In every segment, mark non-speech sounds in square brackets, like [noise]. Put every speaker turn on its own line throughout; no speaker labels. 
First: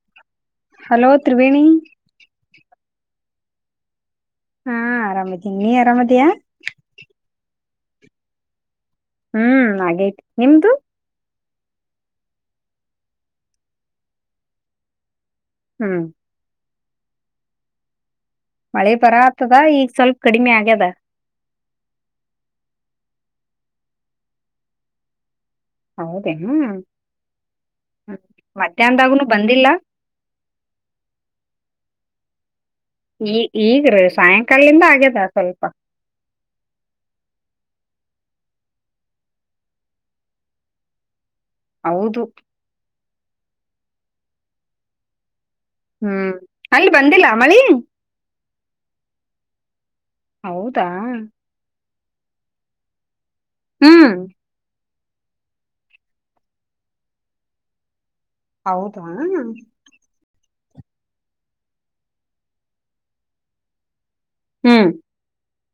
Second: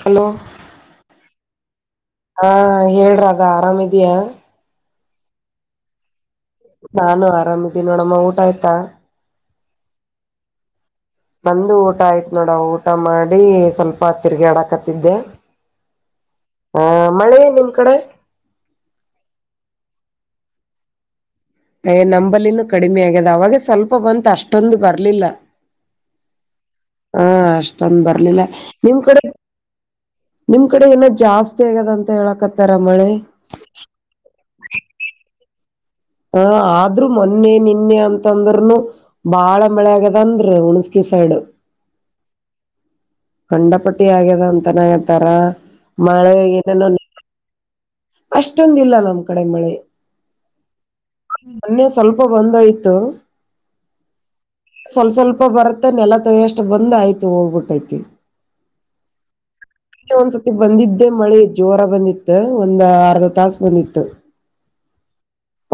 Hello
hello Triveni
ಹಾ ಹೇಳ್ ರಾಧಾ ಅರಾಮ್ ಇದಿಯಾ
ಹಾ ಆರಾಮದೀನಿ ನೀ ಆರಾಮದಿಯಾ?
ನಾನು ಆರಾಮಿದ್ದೀನಿ ನೋಡಮ್ಮ ಊಟ ಆಯ್ತಾ
ಹ್ಮ್ ಹಾಗೇೈತಿ ನಿಮ್ದು?
ನಮ್ದು ಊಟ ಆಯ್ತ್ ನೋಡ ಊಟ ಮಾಡಿ ಸ್ವಲ್ಪ ತಿರ್ಗಿಡ ಆಡಕತ್ತಿದ್ದೆ
ಹ್ಮ್
ಹ ಮಳೆ ನಿಮ್ ಕಡೆ
ಹೇ ಪರ ಆತದ ಈಗ ಸ್ವಲ್ಪ ಕಡಿಮೆ ಆಗ್ಯದ
ಹೇ ನಂಬಲಿನೂ ಕಡಿಮೆ ಆಗ್ಯದ ಅವಾಗ ಸ್ವಲ್ಪ ಬಂತ ಅಷ್ಟೊಂದು ಬರ್ಲಿಲ್ಲ
ಹೌದೇನು ಹ್ಮ್
ಹಾ ಅಷ್ಟೊಂದ ಬರ್ಲಿಲ್ಲ ನಿಮ್ ಕಡೆ
ಮಧ್ಯಾಹ್ದಾಗನು ಬಂದಿಲ್ಲ
ನಿಮ್ ಕಡೆ ಏನೋ ಜಾಸ್ತಿ ಆಗದ ಅಂತ ಹೇಳಕತ್ತ
ಈ ಈಗ್ರೀ ಸಾಯಂಕಾಲಿಂದ ಆಗ್ಯದ ಸ್ವಲ್ಪ
ಹ ಆದ್ರರು ಮೊನ್ನೆ ನಿನ್ನೆ ಅಂತಂದ್ರ್ನು ಬಾಳ ಮಳೆ ಆಗ್ಯದಂದ್ರೆ ಹುಣಸ್ಕ ಸೈಡ್
ಹೌದು
ಖಂಡಪಟ್ಟಿ ಆಗ್ಯದ ಅಂತನ ಹೇಳ್ತಾರ
ಹ್ಮ್ ಅಲ್ಲಿ ಬಂದಿಲ್ಲ ಮಳಿ
ಅಷ್ಟೊಂದ ಇಲ್ಲ ನಮ್ಮ್ ಕಡೆ ಮಳೆ
ಹೌದಾ
ಹಬ ಬಂದಯ್ತು
ಹ್ಮ್
ಸ್ವಲ್ಪ ಸ್ವಲ್ಪ ಬರ್ತ್ತ ನೆಲ ತಷ್ಟ ಬಂದ್ ಆಯ್ತು ಹೋಗ್ಬಿಟ್ಟೈತಿ
ಹೌದ
ಇನ್ನ್ ಒಂದ್ಸತಿ ಬಂದಿದ್ದೆ ಮಳೆ ಜೋರ ಬಂದಿತ್ತು ಒಂದ್ ಅರ್ಧ ತಾಸ ಬಂದಿತ್ತು
ಹ್ಮ್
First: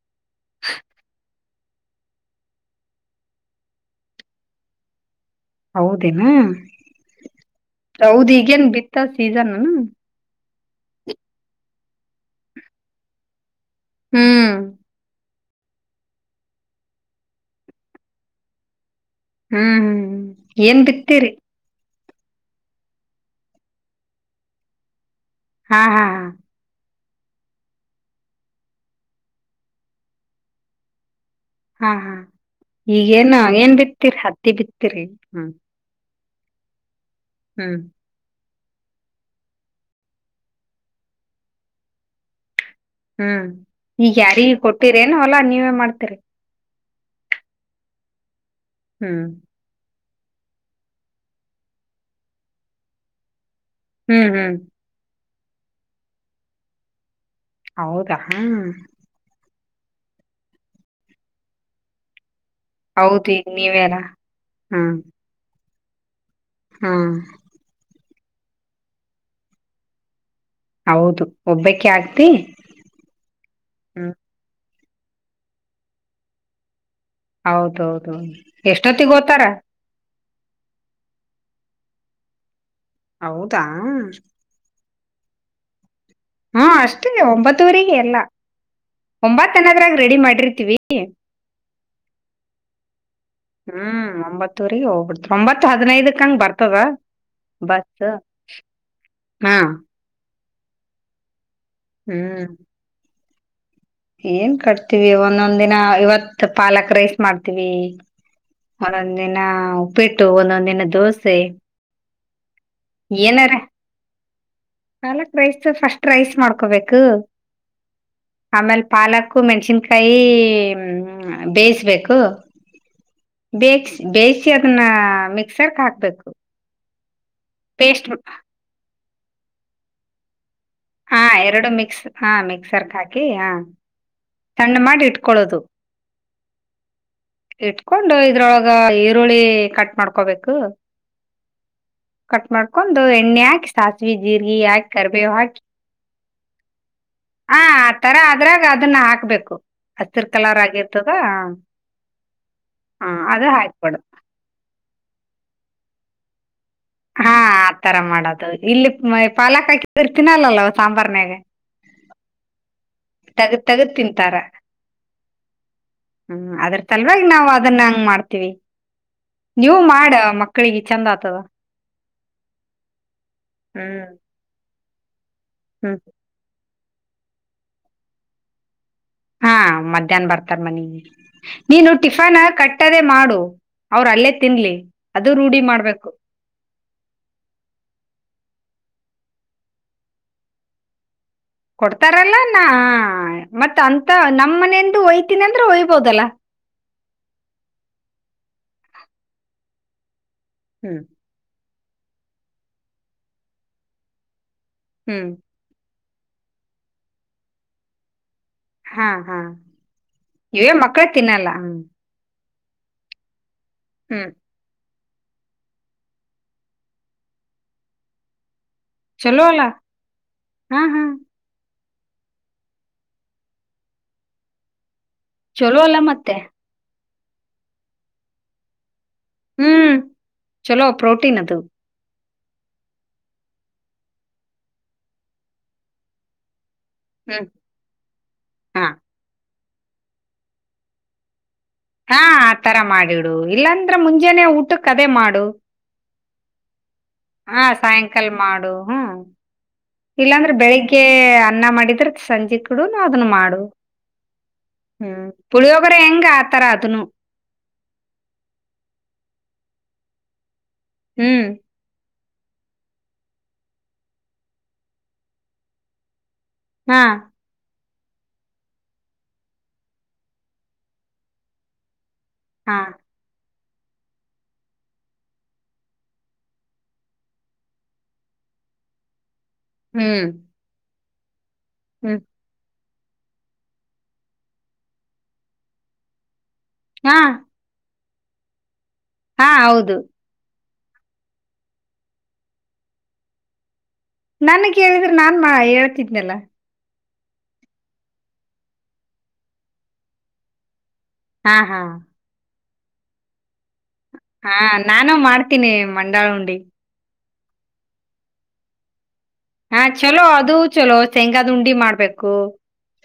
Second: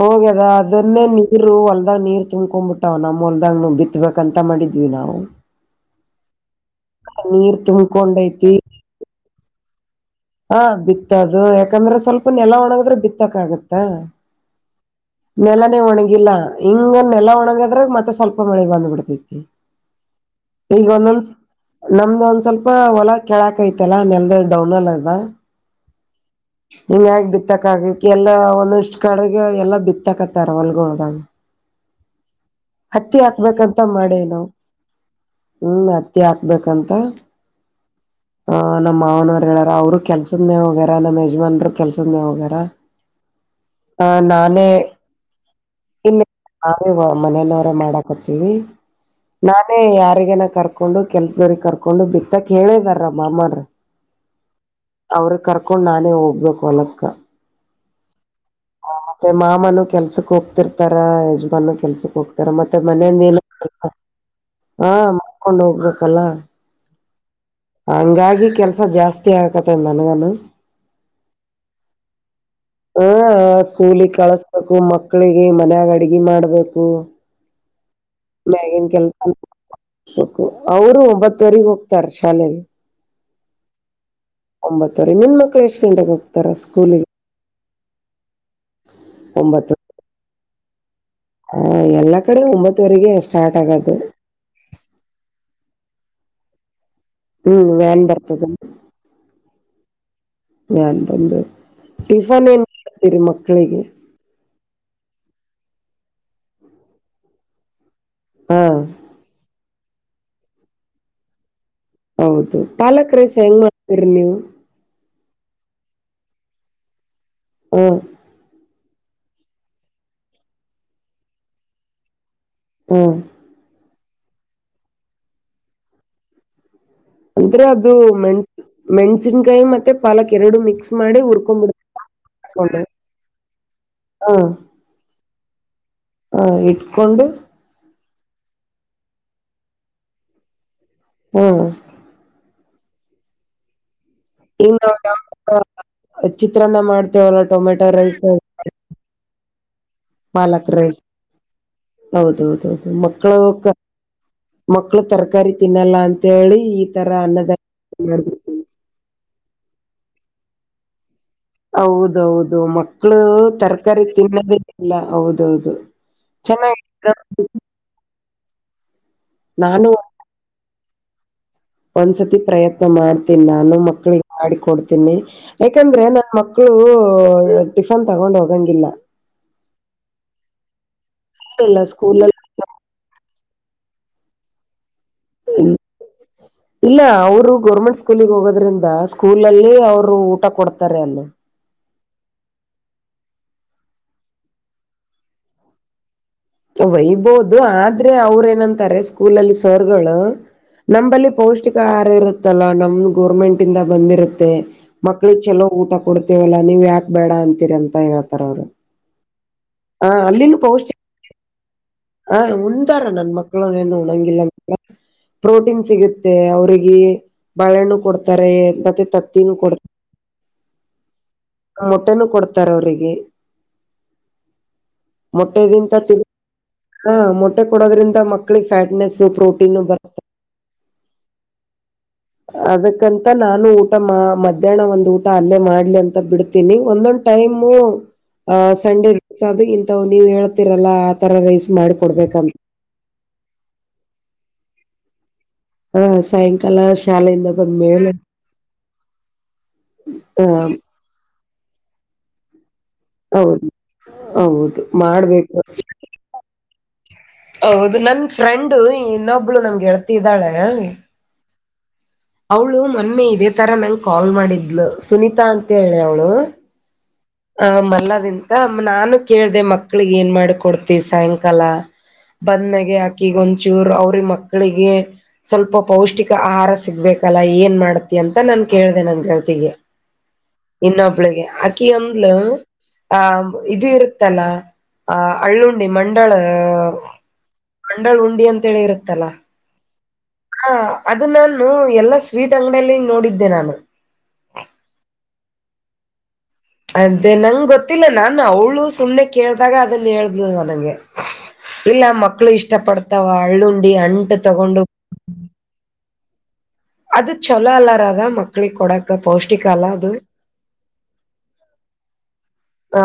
ಹೋಗದಾ ಅದನ್ನ ನೀ ಇರು ಹೊಲ್ದಾಗ್ ನೀರ್ ತುಂಬ್ಕೊ್ಬಿಟ್ಟಾವ್ ನಮ್ಮ ಹೊಲ್ದ್ ಬಿತ್ಬೇಕ ಅಂತ ಮಾಡಿದ್ವಿ ನಾವು
ಹೌದೇನಾ
ನೀರ್
ಹೌದ
ತುಂಬ್ಕೊಂಡೈತಿ
ಈಗೇನ್ ಬಿತ್ತ ಸೀಸನ್ನಾ
ಹಾ ಬಿತ್ತದು ಯಾಕಂದ್ರೆ ಸ್ವಲ್ಪ ನೆಲ ಒಣಗದ್ರೆ ಬಿತ್ತಕ್ ಆಗತ್ತ
ಹ್ಮ್
ನೆಲನೆೇ ಒಣಗಿಲ್ಲಾ ಹಿಂಗ ನೆಲ ಒಣಗದ್ರಾಗ ಮತ್ತೆ ಸ್ವಲ್ಪ ಮಳೆಗ್ ಬಂದ್ಬಿಡ್ತ
ಹ್ಮ್ ಏನ್
ಈಗ ಒಂದೊಂದ್
ಬಿತ್ತೀರಿ
ನಮ್ದ ಒಂದ್ ಸ್ವಲ್ಪ ಹೊಲ ಕೆೇಳಕೈತಲ್ಲ ನೆಲ ಡೌನ್ ಅಲ್ಲ ಅದ
ಹಾ ಹಾ ಹಾ
ಹಿಂಗ ಹಗ್ ಬಿತ್ತಕ್ಕ ಆಗಕ್ಕೆ ಎಲ್ಲಾ ಒಂದಷ್ಟ್ ಕಡೆಗೆ ಎಲ್ಲಾ ಬಿತ್ತಾಕತ್ತಾರ ಹೊಲ್ಗೊಳದಾಗ
ಹಾ ಹಾ ಈಗೇನು ಏನ್
ಹಾಕ್ಬೇಕಂತ
ಬಿತ್ತಿರ
ಮಾಡೇವಿ ನಾವು
ಹತ್ತಿ ಬಿತೀರಿ ಹ್ಮ
ಹ್ಮ್ ಹತ್ತಿ ಹಾಕ್ಬೇಕಂತ
ಹ್ಮ್
ಆ ನಮ್ಮ್ ಮಾವನವ್ರು ಹೇಳ್ಯಾರ ಅವರು ಕೆಲ್ಸದ ಮ್ಯ ಹೋಗ್ಯಾರ ನಮ್ಮ್ ಯಜಮಾನ್ರು ಕೆಲ್ಸದ್ಮ್ಯ ಹೋಗ್ಯಾರ
ಹ್ಮ್
ಆ
ಈಗ ಯಾರ
ನಾನೇ
ಕೊಟ್ಟಿರೇನು ಹೊಲ ನೀವೇ ಮಾಡ್ತೀರಿ
[unintelligible] ಮಾಡಾಕತವಿ
ಹ್ಮ್
ನಾನೇ ಯ ಅವಗನ ಕರ್ಕೊಂಡು ಕೆಲ್ಸದವ್ರ ಕರ್ಕೊಂಡು ಬಿತ್ತಕ್ ಹೇಳಿದಾರ ಮಾಮ್ರ
ಹ್ಮ್ ಹ್ಮ್
ಅವ್ರ ಕರ್ಕೊಂಡ್ ನಾನೇ ಹೋಗ್ಬೇಕು ಹೊಲಕ್ಕ
ಹೌದಾ ಹಾ
ಅಮ್ಮನು ಕೆಲ್ಸಕ್ ಹೋಗ್ತಿರ್ತಾರ ಯಜಮಾಾನ ಕೆಲ್ಸ ತರ ಮತ್ತೆ ಮನೆಯ
ಹೌದು
ಏ
ಈಗ ನೀವೇರಾ
ಹಾ ಮಾಡ್ಕೊಂಡ್ ಹೋಗ್ಬೇಕಲ್ಲ
ಹಾ
ಹಂಗಾಗಿ ಕೆಲ್ಸ ಜಾಸ್ತಿ ಆಕತ್ತ ನನ್ಗನು
ಹೌದು ಒಬ್ಬಕ ಆಗ್ತಿ
ಹ ಸ್ಕೂಲಗ್
ಹ್ಮ್
ಕಳಸ್ಬೇಕು ಮಕ್ಳಿಗೆ ಮನ್ಯಾಗ ಅಡ್ಗೆಿ ಮಾಡ್ಬೇಕು
ಹೌದೌದು ಎಷ್ಟೊತ್ತಿಗೆ ಓತಾರ
ಹಕು ಅವರು ಒಂಬತ್ತುವರೆಗೆ ಹೋಗ್ತಾರ ಶಾಲೆಗೆ
ಹೌದಾ
ಒಂಬತ್ತವರೆ ನಿನ್ ಮಕ್ಳ ಎಷ್ಟ ಕಟಾಗ
ಹ್ಮ ಅಷ್ಟೇ ಒಂಬತ್ತುವರಿಗೆ ಎಲ್ಲ
ಒಂಬತ್ತು
ಒಂಬತ್ತನದ್ರಾಗ ರೆಡಿ ಮಾಡಿರ್ತೀವಿ
ಹ ಎಲ್ಲಾ ಕಡೆ ಒಂಬತ್ತವರೆಗೆ ಸ್ಟಾರ್ಟ್ ಆಗ್ದದು
ಒಬತ್ತು ಹದಿನೈದ ಅಂಗ ಬರ್ತದ
ಹ್ಮ್ ವ್ಯಾನ್
ಬಸ್
ಬರ್ತದ
ಹಾ
ನಾನ್ ಬಂದು
ಹ್ಮ್
ಟಿಫನ್ ಏನ್ ಮಾಡತೀರಿ ಮಕ್ಕಳಿಗೆ
ಏನ್ ಕಟ್ತಿವಿ ಒಂದೊಂದ್ ದಿನ ಇವತ್ ಪಾಲಕ್ ರೈಸ್ ಮಾಡ್ತೀವಿ
ಹಾ
ಒಂದೊಂದ್ ದಿನ ಉಪ್ಪಿಟ್ಟು ಒಂದೊಂದ ದಿನ ದೋಸೆ
ಹೌದು ಪಾಲಕ ರೇಸ ಹೆಂಗ್ ಮಾಡ್ತರಿ ನೀವು
ಹಾಲಕ್ ರೈಸ್ ಫಸ್ಟ್ ರೈಸ್ ಮಾಡ್ಕೋಬೇಕು
ಹ್ಮ
ಆಮೇಲ್ ಪಾಲಕು ಮೆಣ್ಸಿನ್ಕಾಯಿ ಹ ಬೇಯಿಸಬೇಕು
ಹಓ
ಬೇಯಿಸಿ ಅದನ್ನ ಮಿಕ್ಸರ್ಕ್ ಹಾಕ್ಬೇಕು
ಅಂದ್ರ ಅದು
ಪೇಸ್ಟ್
ಮೆಣಸ ಮೆಣ್ಸಿನ್ಕಾಯಿ ಮತ್ತೆ ಪಾಲಕ್ ಎರಡು ಮಿಕ್
ಹಾ ಎರಡು ಮಿಕ್ಸ್ ಹಾ ಮಿಕ್ಸರ್ಕ್ ಹಾಕಿ ಹ ಸಣ್ಣ ಮಾಡಿ ಇಟ್ಕೊಳ್ಳದು
ಹಾ ಇಟ್ಕಕೊಂಡು
ಇಟ್ಕೊಂಡು ಇದ್ರೊಳಗ ಈರುಳ್ಳಿ ಕಟ್ ಮಾಡ್ಕೊಬೇಕು
ಹ್ಮ್
ಕಟ್ ಮಾಡ್ಕೊಂಡ್ ಎಣ್ಣೆ ಹಾಕಿ ಸಾಸಿವವಿ ಜೀಗ
ಈಗ
ಹಾಕಿ
ನಾವ್
ಕರ್ಬೇವು
ಯಾವ
ಹಾಕಿ
ಚಿತ್ರಾನ್ನ ಮಾಡ್ತೇವಲ್ಲ
ಹ
ಟೊಮೆಟೊ
ಆ ತರ
ರೈಸ್
ಆದ್ರಾಗ ಅದನ್ನ ಹಾಕ್ಬೇಕು ಹಸಿರ್ ಕಲಾರ
ಪಾಲಕ್ ರೈಸ್
ಆಗಿರ್ತದ
ಹೌದೌದೌದು
ಆ
ಮಕ್ಕಳು
ಅದ ಹಾಕ್ಬಿಡು
ಮಕ್ಳು ತರಕಾರಿ ತಿನ್ನಲ್ಲ ಅಂತೇಳಿ ತರ
ಹಾ
ಅನ್ನದ
ಆತರ ಮಾಡೋದು
ಮಾಡ್ಬಿಡ್ತೀವಿ.
ಇಲ್ಲಿ ಪಾಲಕ್ ಹಾಕಿ ಇರ್ತೀನಲ್ಲಲ್ಲವ ಸಾಂಬಾರ್ನಯಾಗೆ
ಹೌದೌದು ಮಕ್ಕಳು
ತಗದ್ ತಗದ್
ತರಕಾರಿ
ತಿಂತಾರ
ತಿನ್ನೋದಿಲ್ಲ ಹೌದೌದು
ಹ್ಮ್ ಅದ್ರ
ಚೆನ್ನಾಗಿ
ತಲ್ವಾಗ ನಾವವು ಅದನ್ನ ಹಂಗ ಮಾಡ್ತೀವಿ ನೀವು
ನಾನು
ಮಾಡ ಮಕ್ಳಿಗ ಇ ಚಂದಾದತದ
ಒಂದ್ಸತಿ ಪ್ರಯತ್ನ ಮಾಡ್ತೀನಿ ನಾನು
ಹ್ಮ್
ಮಕ್ಳಿಗೆ ಮಾಡ ಕೊಡ್ತೀನಿ
ಹ್ಮ್
ಯಾಕಂದ್ರೆ ನನ್ ಮಕ್ಳು ಮಕ್ಕಳು ಟಿಫನ್ ತಗೊಂಡ್ ಹೋಗಂಗಿಲ್ಲ
ಹ ಮಧ್ಯಾಹ್ ಬರ್ತಾರ ಮನ
ಇಲ್ಲ
ನೀನು
ಸ್ಕೂಲಲ್ಲಿ
ಟಿಫನ್ ಕಟ್ಟ ಕಟ್ಟದೇ ಮಾಡು ಅವ್ರ ಅಲ್ಲೇ ತಿನ್ಲಿ ಅದು ರೂಢಿ ಮಾಡ್ಬೇಕು
ಇಲ್ಲ ಅವರು ಗೌರ್ಮೆಂಟ್ ಸ್ಕೂಲಿಗೆ ಹೋಗೋದ್ರಿಂದ ಸ್ಕೂಲ್ ಅಲ್ಲಿ ಅವ್ರು ಊಟ ಕೊಡ್ತಾರೆ ಅಲ್ಲೇ
ಕೊಡ್ತಾರಲ್ಲ ನಾ ಮತ್ ಅಂತ ನಮ್ಮ ಮನೆೆಯಂದು ಒಯ್ತೀನಿ ಅಂದ್ರೆ ಒಯ್ಬೋದಲ್ಲ
ವಯಬೋದು ಆದ್ರೆ ಅವ್ರ ಏನಂತಾರೆ ಸ್ಕೂಲ್ಲ್ಲಿ ಸರ್ಗಳು
ಹ್ಮ್
ನಂಬಲ್ಲಿ ಪೌಷ್ಟಿಕ ಆಹಾರ ಇರುತ್ತಲ್ಲ ನಮ್ದ ಗೋರ್ಮೆಂಟ್ ಇಂದ ಬಂದಿರುತ್ತೆ
ಹ್ಮ್
ಮಕ್ಳಿಗೆಗ್ ಚಲೋ ಊಟ ಕೊಡ್ತೇವಲ್ಲಾ ನೀವ್ ಯಾಕ ಬೇಡ ಅಂತೀರ ಅಂತ ಹೇಳ್ ರದು
ಹಾ ಹಾ
ಹ ಅಲ್ಲಿ
ಇವೇ
ಪೋಷ್ಟ
ಮಕ್ಳ ತಿನ್ನಲ್ಲ ಹ್ಮ್
ಹ ಉಂತರೆ ನನ್ ಮಕ್ಕಳು ಏನನು
ಹ್ಮ್
ಉಣಂಗಿಲ್ಲ ಪ್ರೋಟೀನ್ ಸಿಗುತ್ತೆ ಅವ್ರಿಗೆ ಬಳೆಣ್ಣು ಕೊಡ್ತಾರೆ ತತ್ತ
ಚಲೋ
ನ
ಅಲ್ಲ
ಕೊಡ
ಹಾ ಹಾ
ನ ಮೊಟ್ಟೆನ ಕೊಡ್ತಾರ ಅವ್ರರಿಗೆ
ಚಲೋ ಅಲ್ಲ ಮತ್ತೆ
ಹಾ ಮೊಟ್ಟೆ ಕೊಡೋದ್ರಿಂದ ಮಕ್ಳಿಗೆ ಫ್ಯಾಟ್ನೆಸ್ ಪ್ರೋಟೀನು
ಹ್ಮ್
ಬರುತ್ತೆ
ಚಲೋ ಪ್ರೋಟೀನ್ ಅದು
ಅದಕ್ಕಂತ ನಾನು ಊಟ ಮಾ ಮಧ್ಯಾಹ್ನ ಒಂದು ಊಟ ಅಲ್ಲೇ ಮಾಡ್ಲಿ ಅಂತ ಬಿಡ್ತೀನಿ ಒಂದೊಂದ್
ಹ್ಮ್
ಟೈಮು ಅ
ಹಾ
ಸಂಡೇ ರ ಅದು ಇಥ ನೀವು ಹೇಳ್ತಿರಲ್ಲ ಆ ತರ ರೈಸ್
ಹಾ
ಮಾಡಿಕೊಡ್ಬೇಕಂತ
ಆತರ ಮಾಡಿಡು ಇಲ್ಲಾಂದ್ರ ಮುಂಜೆನೇ ಊಟಕೆ ಅದೇ ಮಾಡು
ಹ್ಮ ಸಾಯಂಕಾಲ ಶಾಲೆಯಿಂದ
ಹಾ
ಬಂದ್ಮೇಲೆ
ಸಾಯಂಕಾಲ ಮಾಡು ಹ್ಮ್
ಹ
ಇಲ್ಲಾಂದ್ರೆ ಬೆಳಿಗ್ಗೆ ಅನ್ನ ಮಾಡಿದ್ರೆ ಸಂಜೆ ಇದುನು ಅದುನು ಮಾಡು
ಹೌದು ಹೌದು
ಹ್ಮ್
ಮಾಡ್ಬೇಕು
ಪುಳಿಯೋಗರೆ ಹೆಂಗೆ ಆತರ ಆತುನೂ.
ಹೌದು ನನ್ ಫ್ರೆಂಡು ಇನ್ನೊಬ್ಳು ಗೆಳತಿಯಿದ್ದಾಳೆ.
ಹ್ಮ್
ಅವಳು ಮೊನ್ನೆ ಇದೇ ತರ ನಂಗ್ ಕಾಲ್ ಮಾಡಿದ್ಲು ಸುನೀತಾ ಅಂತ ಹೇಳಿ.
ಹಾ
ಮಲ್ಲವಿಂತ ನಾನು ಕೇಳ್ದೆ ಮಕ್ಳಗ್ ಏನ್ ಮಾಡು ಕೊಡ್ತಿ ಸಾಯಂಕಾಲ. ಬಂದ್
ಹಾ
ಮ್ಯಾಗೆ ಹಾಕಿಗು ಉನ್ ಚೂರು ಅವ್ರ ಮಕ್ಕಳಿಗೆ ಸ್ವಲ್ಪ ಪೌಷ್ಟಿಕ ಆಹಾರ ಸಿಗ್ಬೇಕಲ್ಲ ಏನ್ ಮಾಡತಿ ಅಂತ ನ ಕೇಳಿದೆ ನನ್ ಗೆಳತಿಗೆ
ಹ್ಮ್
ಇನ್ನೊಬ್ಳಿಗೆ ಆಕಿ
ಹ್ಮ್
ಅಂದ್ಲು ಆ ಇದು ಇರುತ್ತಲ್ಲ ಆ ಹಳ್ಳುಂಡಿ ಮಂಡಾಳು.
ಹಾ
ಹಂಡೆ ಉಂಡಿ ಅಂತಿರು.
ಹಾ ಹೌದು
ಹಾ ಅದು ನಾನು ಎಲ್ಲಾ ಸ್ವೀಟ್ ಅಂಗಡಿಯಲ್ಲಿ ನೋಡಿದ್ದೆ ನಾನು
ನನ್ ಕೇಳಿದ್ರೆ ನಾನ್ ಹೇಳ್ತಿದ್ನಲ್ಲ.
ಅದೇ ನಂಗೆ ಗೊತ್ತಿಲ್ಲ ನಾನು ಅವ್ಳು ಸುಮ್ನೆ ಕೇಳ್ದಾಗ ಅದನ್ ಹೇಳ್ದು ನನಗೆ.
ಹಾ ಹಾ
ಇಲ್ಲ ಮಕ್ಕಳು ಇಷ್ಟ ಪಡ್ತಾವ ಹಳ್ಳುಂಟ
ಹಾ ನಾನು ಮಾಡ್ತೀನಿ ಮಂಡಾಳ ಉಂಡಿ.
ಅದು ಚಲೋ ಅಲ್ಲ ರಾಧ ಮಕ್ಳಿಗೆ ಕೊಡಕ್ಕೆ.
ಹಾ ಚಲೋ ಅದು ಚಲೋ ಶೇಂಗಾದ್ ಉಂಡಿ ಮಾಡ್ಬೇಕು.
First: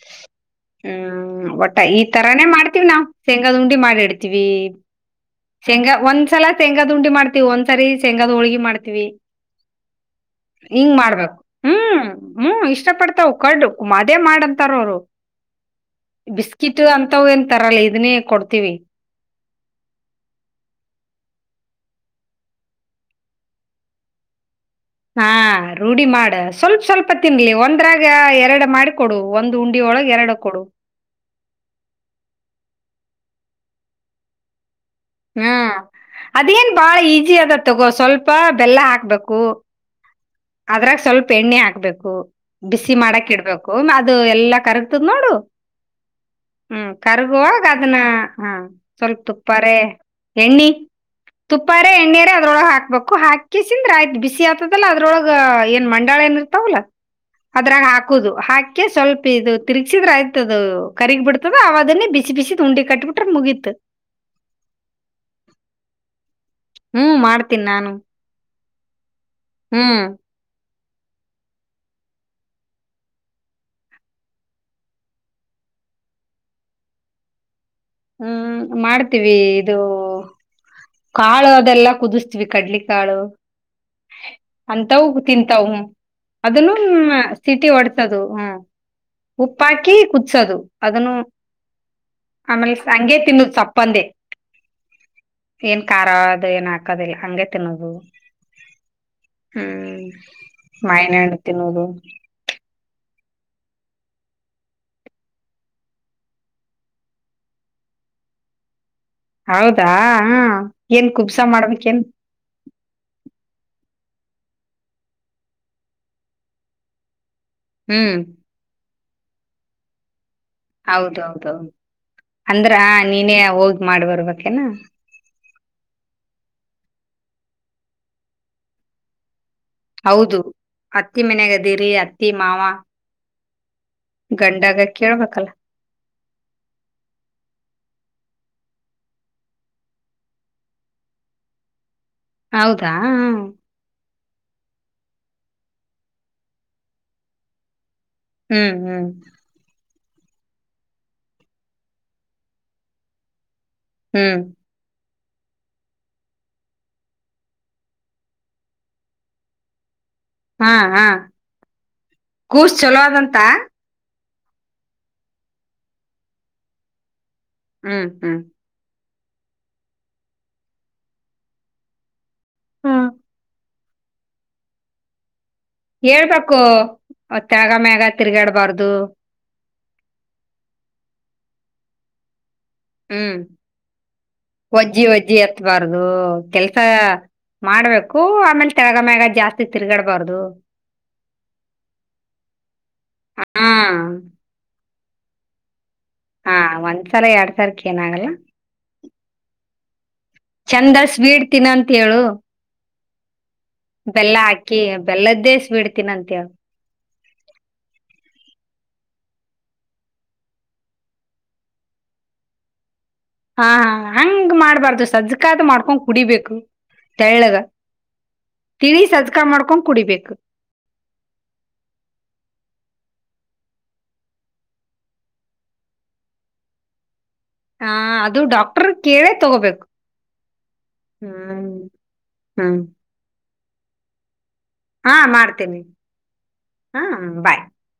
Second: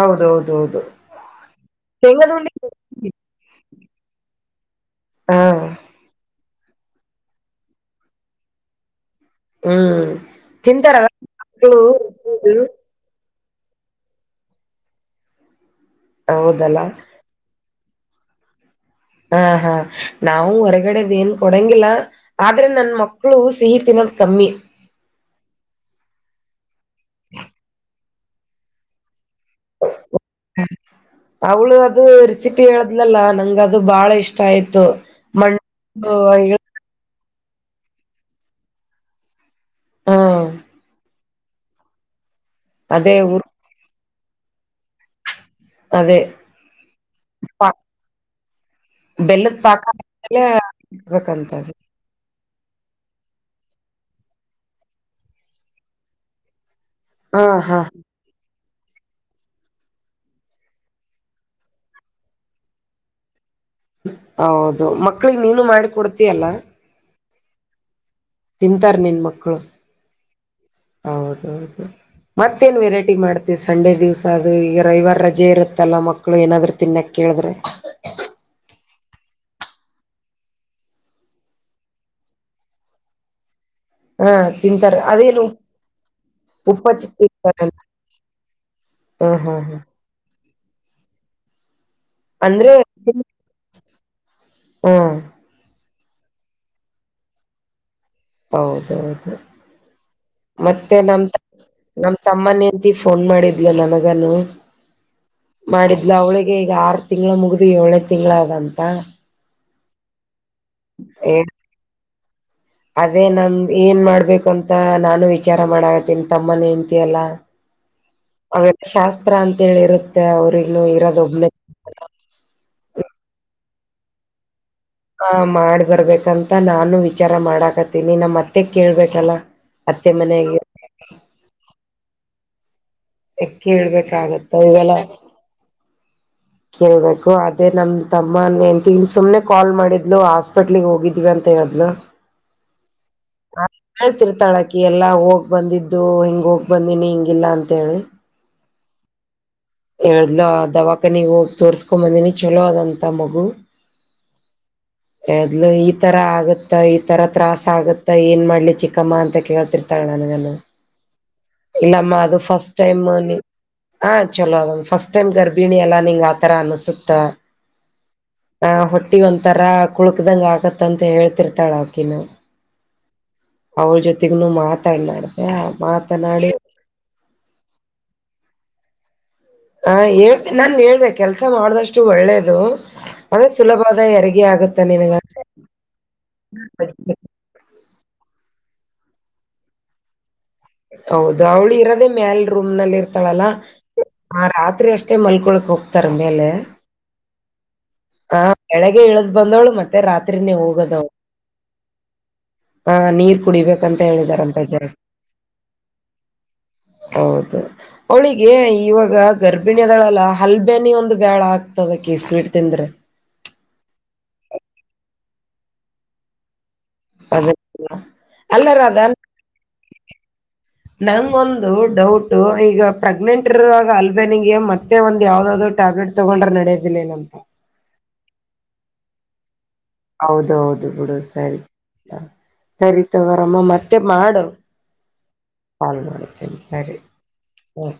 ಹೌದೌದೌದು
ಹ್ಮ್ ಒಟ್ಟ ಈ
ಶೇಂಗದ
ತರಾನೇ
ಉಂಡಿ
ಮಾಡ್ತೀವಿ ನಾವು ಶೇಂಗಾದ್ ಉಂಡಿ ಮಾಡಿ ಇಡ್ತೀವಿ.
ಹಾ
ಶೇಂಗಾ ಒಂದ್ಸಲ ಶೆಂಗ ಉಂಡಿ ಮಾಡ್ತಿವಿ ಒಂದ್ಸರಿ ಶೆಂಗಾದ್ ಹೋಳಿಗೆ ಮಾಡ್ತೀವಿ.
ಹ್ಮ್
ಹಿಂಗ್
ತಿಂತಾರಲ್ಲ
ಮಾಡ್ಬೇಕು
ಮಕ್ಳು
ಹ್ಮ್
ರುಬ್ಬೋದು.
ಹ್ಮ್ ಇಷ್ಟ ಪಡ್ತಾವ ಕಡುಅದೇ ಮಾಡಂತಾರ ಅವರು.
ಹೌದಲ್ಲ
ಬಿಸ್ಕಿಟ್ ಅಂತ ವೇನ್ ತರಲ್ಲ ಇದನ್ನೇ ಕೊಡ್ತೀವಿ.
ಹಾ ಹಾ ನಾವು ಹೊರಗಡೆದು ಏನ್ ಕೊಡಂಗಿಲ್ಲ ಆದ್ರೆ ನನ್ ಮಕ್ಳು ಸಿಹಿ ತಿನ ಕಮ್ಮಿ
ಹಾ ರೂಢಿ ಮಾಡು ಸ್ವಲ್ಪ ಸ್ವಲ್ಪ ತಿನ್ಲಿ ಒಂದ್ರಾಗ ಎರಡು ಮಾಡಿಕೊಡು.
ಅವಳುದು ರಿ ತು ಹೋದ್ಲಲ್ಲಾ ನಂಗ್ ಅದು ಬಹಳ ಇಷ್ಟ ಆಯ್ತು.
ಹ್ಮ್
ಮಣ್ಣು
ಅದೇನ್ ಬಾಳ ಈಜಿ ಅದ ತಗೋ ಸ್ವಲ್ಪ ಬೆಲ್ಲ ಹಾಕ್ಬೇಕು.
ಹ್ಮ್
ಅದ್ರಾಗ ಸ್ವಲ್ಪ ಎಣ್ಣೆ ಹಾಕ್ಬೇಕು ಬಿಸಿ
ಅದೇ
ಮಾಡಕ್
ಊರ್
ಇಡ್ಬೇಕು. ಅದು ಎಲ್ಲಾ ಕರಗ್ತದ್ ನೋಡು
ಅದೇ
ಹ್ಮ್ ಕರ್ಗುವಾಗ
ಪಾ
ಅದನ್ನ ಹಾ ಸ್ವಲ್ಪ
ಬೆಲ್ಲದ
ತುಪ್ಪಾರೆ
ಪಾಕ ಮೇಲೆ
ಎಣ್ಣಿ.
ಇಡ್ಬೇಕಂತದ
ತುಪ್ಪಾರ ಎಣ್ಣೇರ ಅದ್ರೊಳಗ್ ಹಾಕ್ಬೇಕು ಹಾಕಿ ಸಿದ್ರ ಆಯ್ತು ಬಿಸಿ ಆತದಲ್ಲ ಅದ್ರೊಳ ಏನ್ ಮಂಡಾಳ ಏನು ಇರ್ತಾವಲ್ಲಾ.
ಹಾ ಹಾ
ಅದ್ರಾಗ ಹಾಕುದು ಹಾಕಿ ಸ್ವಲ್ಪ ಇದು ತಿರ್ಗ್ಸಿದ್ರೆ ಆಯ್ತದದು ಕರಿಗ್ ಬಿಡತದ ಅವ ಅದನ್ನೇ ಬಿಸಿ ಬಿಸಿದ್ ಉಂಡಿ ಕಟ್ಬು ಬಿಟ್ರೆ ಮುಗಿತ್ತು.
ಹೌದು ಮಕ್ಳಿಗೆ ನೀನು ಮಾಡಿ ಕೊಡ್ತಿಯಲ್ಲ.
ಹ್ಮ ಮಾಡ್ತೀನ್ ನಾನು
ತಿಂತಾರ್ ನಿನ್ನ ಮಕ್ಕಳು
ಹ್ಮ್.
ಹೌದೌದು ಮತ್ತೇನ್ ವೆರೈಟಿ ಮಾಡ್ತಿ ಸಂಡೆ ದಿವ್ಸ ಅದು ಈಗ ರ ಇವಾರ ರಜೆ ಇರುತ್ತಲ್ಲಾ ಮಕ್ಳು ಏನಾದ್ರು ತಿನ್ನಕ್ಕೆ. ಹೇಳುದ್ರೆ
ಹ್ಮ್ ಮಾಡ್ತೀವಿ ಇದು ಕಾಳು ಅದೆಲ್ಲಾ ಕುದಿಸ್ತೀವಿ ಕಡ್ಲಿ ಕಾಳು.
ಹಾ ತಿಂತಾರೆ
ಅಂತವು
ಅದೇನು
ತಿಂತವು ಅದನ್ನು
ಉಪ್ಪಚ್ಚಿ
ಸಿಟಿ
ತಿಂತಾರಲ್ಲ
ಒಡ್ಸದು ಹ್ಮ
ಹ್ಮ್ ಹ್ಮ್ ಹ್ಮ್
ಉಪ್ಪಾಕಿ ಕುುದಸೋದು. ಅದನ್ನು
ಅಂದ್ರೆ
ಸಂಗೆ ತಿನ್ನು ಚಪ್ಪಂದೆ
ಹಾ
ಏನ್ ಖಾರ ಅದ ಏನ್ ಹಾಕದಿಲ್ಲ ಹಗೆ ತಿನ್ನೋದು
ಹೌದೌದು
ಹ್ಮ್
ಮತ್ತೆ
ಮಾವಿನ
ನಮ
ಹಣ್ಣು ತಿನ್ನೋದು
ನಮ್ ತಮ್ಮನಿಂದ ಫೋನ್ ಮಾಡಿದ್ಲ ನನಗನು ಮಾಡಿದ್ಲ ಅವಳಿಗೆ ಈಗ ಆರು ತಿಂಗಳ ಮುಗ್ದ ಏಳನ ತಿಂಳದಂತ
ಹೌದಾ ಏನ್ ಕುಬ್ಸ ಮಾಡ್ಬೇಕಕ್ೇನ್
ಅದೇ ನಮ ಏನ್ ಮಾಡ್ಬೇಕುಂತ ನಾನು ವಿಚಾರ ಮಾಡಾಗತೀನಿ ತಮ್ಮನ ಹೆಂಡತಿಯಲ್ಲ
ಹ್ಮ್
ಶಾಸ್ತ್ರ ಅಂತ ಹೇಳಿರುತ್ತೆ
ಹೌದೌದೌದು ಅಂದ್ರ ನೀನೇ ಹೋಗ್ ಮಾಡ್ ಬರ್ಬೇಕಕೇನಾ
ಹ ಮಾಡ್ಬರ್ಬೇಕಂತ ನಾನು ವಿಚಾರ ಮಾಡಾಕತ್ತೀನಿ ನಮ್ಮ ಮತ್ತೆ ಕೇಳ್ಬೇಕಲ್ಲ ಅತ್ತೆ
ಹೌದು
ಮನೆಗೆ
ಅತ್ತಿ ಮನ್ಯಾಗದೀರಿ ಅತ್ತಿ ಮಾವ
ಕೇಳ್ಬೇಕಾಗತ್ತ
ಗಂಡಾಗ
ಇವೆಲ್ಲ
ಕೇಳ್ಬೇಕಲ್ಲ
ಕೇಳ್ಬೇಕು ಅದೇ ನಮ ತಮ್ಮನ್ ತಿಂಗ ಸುಮ್ನೆ ಕಾಲ್ ಮಾಡಿದ್ಲು ಹಾಸ್ಪಿಟ್ಲ್ ಹೋಗಿದ್ವಿ ಅಂತ ತ್ತ ಅದಲ [unintelligible]
ಹೌದಾ
ಹೇಳ್ತಿರ್ತಾಳಕಿ ಎಲ್ಲಾ ಹೋಗ್ ಬಂದಿದ್ದು ಹಿಂಗ ಹೋಗ್ ಬಂದಿನಿ ಹಿಂಗಿಲ್ಲ ಅಂತೇಳಿ
ಹ್ಮ್ ಹ್ಮ್
ಎದ್ಲ ದವಾಖನಿ ಹೋಗಿ ತೋರ್ಸ್ಕೊ ಬಂದೀಿನಿ ಚಲೋ ಅದಂತ ಮಗು
ಹ್ಮ್
ಎದ್ಲು ಈ ತರ ಆಗುತ್ತ ಈ ತರ ತ್ರಾಾಸ ಆಗತ್ತ ಏನ್ ಮಾಡ್ಲಿ ಚಿಕ್ಕಮ್ಮ ಅಂತ ಕೇಳ್ತಿ ನಗ
ಹಾ ಹಾ
ಇಲ್ಲಮ್ಮ ಅದು ಫಸ್ಟ್
ಕೂಸ್ ಚಲೋ
ಟೈಮ್
ಅದಂತ
ಚಲೋ ಅದ ಫಸ್ಟ್ ಟೈಮ್ ಗರ್ಭಿಣಿ ಎಲ್ಲಾಂಗ್ ಆತರ ಅನ್ಸುತ್ತ
ಹ್ಮ್ ಹ್ಮ್
ಟ್ಟಿ ಒಂ ತರಾ ಕುಳಕದಂಗ ಆಗತ್ತಂತ ಹೇಳ್ತಿರ್ತಾಳ ಅಕಿನ
ಹ್ಮ್
ಅವ್ರ ಜೊತೆಗನು ಮಾತಾಡ್ನಾಡು
ಹೇಳ್ಬೇಕುತ್ಯಾಗ ಮ್ಯಾಗ ತಿರ್ಗಾಡ್ಬಾರ್ದು
ಹ ಹೇಳ ನಾನ್ ಹೇಳ್ದೆ ಕೆಲ್ಸ ಮಾಡದಷ್ಟು ಒಳ್ಳೇದು
ಹ್ಮ್
ಅೆ ಸುಲಭದ ಹೆರಿಗೆ ಆಗುತ್ತೆ
ಒಜ್ಜಿ
ನಿನಗ
ಒಜ್ಜಿ ಎತ್ಬಾರ್ದು ಕೆಲ್ಸ ಮಾಡ್ಬೇಕು ಆಮೇಲೆ ತೆಳಗ ಮ್ಯಾಗ ಜಾಸ್ತಿ ತಿರ್ಗಾಡ್ಬಾರ್ದು
ಹೌದು ಅವಳು ಇರೋದೆೇ ಮ್ಯಲ್ ರೂಮ್ ನಲ್ಲಿ ಇರ್ತಾಳಲ್ಲ
ಹಾ
ರಾತ್ರಿ ಅಷ್ಟ ಅಷ್ಟೆ ಮಲ್ಕೊಳಕ್ ಹೋಗ್ತಾರ ಮೇಲೆ
ಹಾ ಒಂದ್ಸಲ ಎರಡ್ ಸರ್ಕ್ ಏನಾಗಲ್ಲ
ಹಾ ಬೆಳಗ್ಗೆ ಇಳ್ದ್ ಬಂದವಳು ಮತ್ತೆ ರಾತ್ರಿನೇ
ಚಂದ
ಹೋಗದವಳು
ಸ್ವೀಟ್ ತಿನ್ನಂತ ಹೇಳು
ಹಾ ನೀರ್ ಕುಡಿಬೇಕಂತ
ಬೆಲ್ಲ
ಹೇಳಿದಾರಂತ
ಹಾಕಿ
ಜಾಸ್ತಿ
ಬೆಲ್ಲದ್ದೇ ಸ್ವೀಟ್ ತಿನ್ನಂತ ಹೇಳು
ಹೌದು ಹಳಿಗೆ ಇವಾಗ ಗರ್ಭಿಣಿದಳಲ್ಲ ಹಲ್ಬೇನಿ ಒಂದು ಬ್ಯಾಳ ಆಗ್ತದಕಿ ಸ್ವೀಟ್ ತಿಂದ್ರೆ
ಹಾ ಹಂಗ ಮಾಡ್ಬಾರ್ದು ಸಜ್ಕಾದ ಮಾಡ್ಕೊಂಡ್ ಕುಡಿಬೇಕು
ಅದ
ತಳ್ಳಗ
ಅಲ್ಲ
ತಿಳಿ ಸದ್ಕಾ ಮಾಡ್ಕೊಂಡ್ ಕುಡಿಬೇಕು
ನಂಗ ಒಂದು ಡೌಟ್ ಈಗ ಪ್ರೆಗ್ನೆಂಟ್ ಇರುವಾಗ ಅಲ್ಬೇನಿಗೆ ಮತ್ತೆ ಒಂದ ಯಾವ್ದಾದ ಟ್ಯಾಬ್ಲೆಟ್ ತಗೊಂಡ್ರೆ ನಡೆಯದಿಲ್ಲ ನಂತ
ಹಾ ಅದು ಡಾಕ್ಟರ್ ಕೇಳೇ ತಗೋಬೇಕು
ಹೌದೌದು ಬಿುಡು ಸರಿ
ಹ್ಮ್ ಹ್ಮ್.
ಸರಿ ತಗೋರಮ್ಮ ಮತ್ತೆ ಮಾಡು
ಹಾ ಮಾಡ್ತೇನಿ
ಕಾಲ್ ಮಾಡ್ತೇನೆ ಸರಿ
ಹಾ ಬಾಯ್
ಹ್ಮ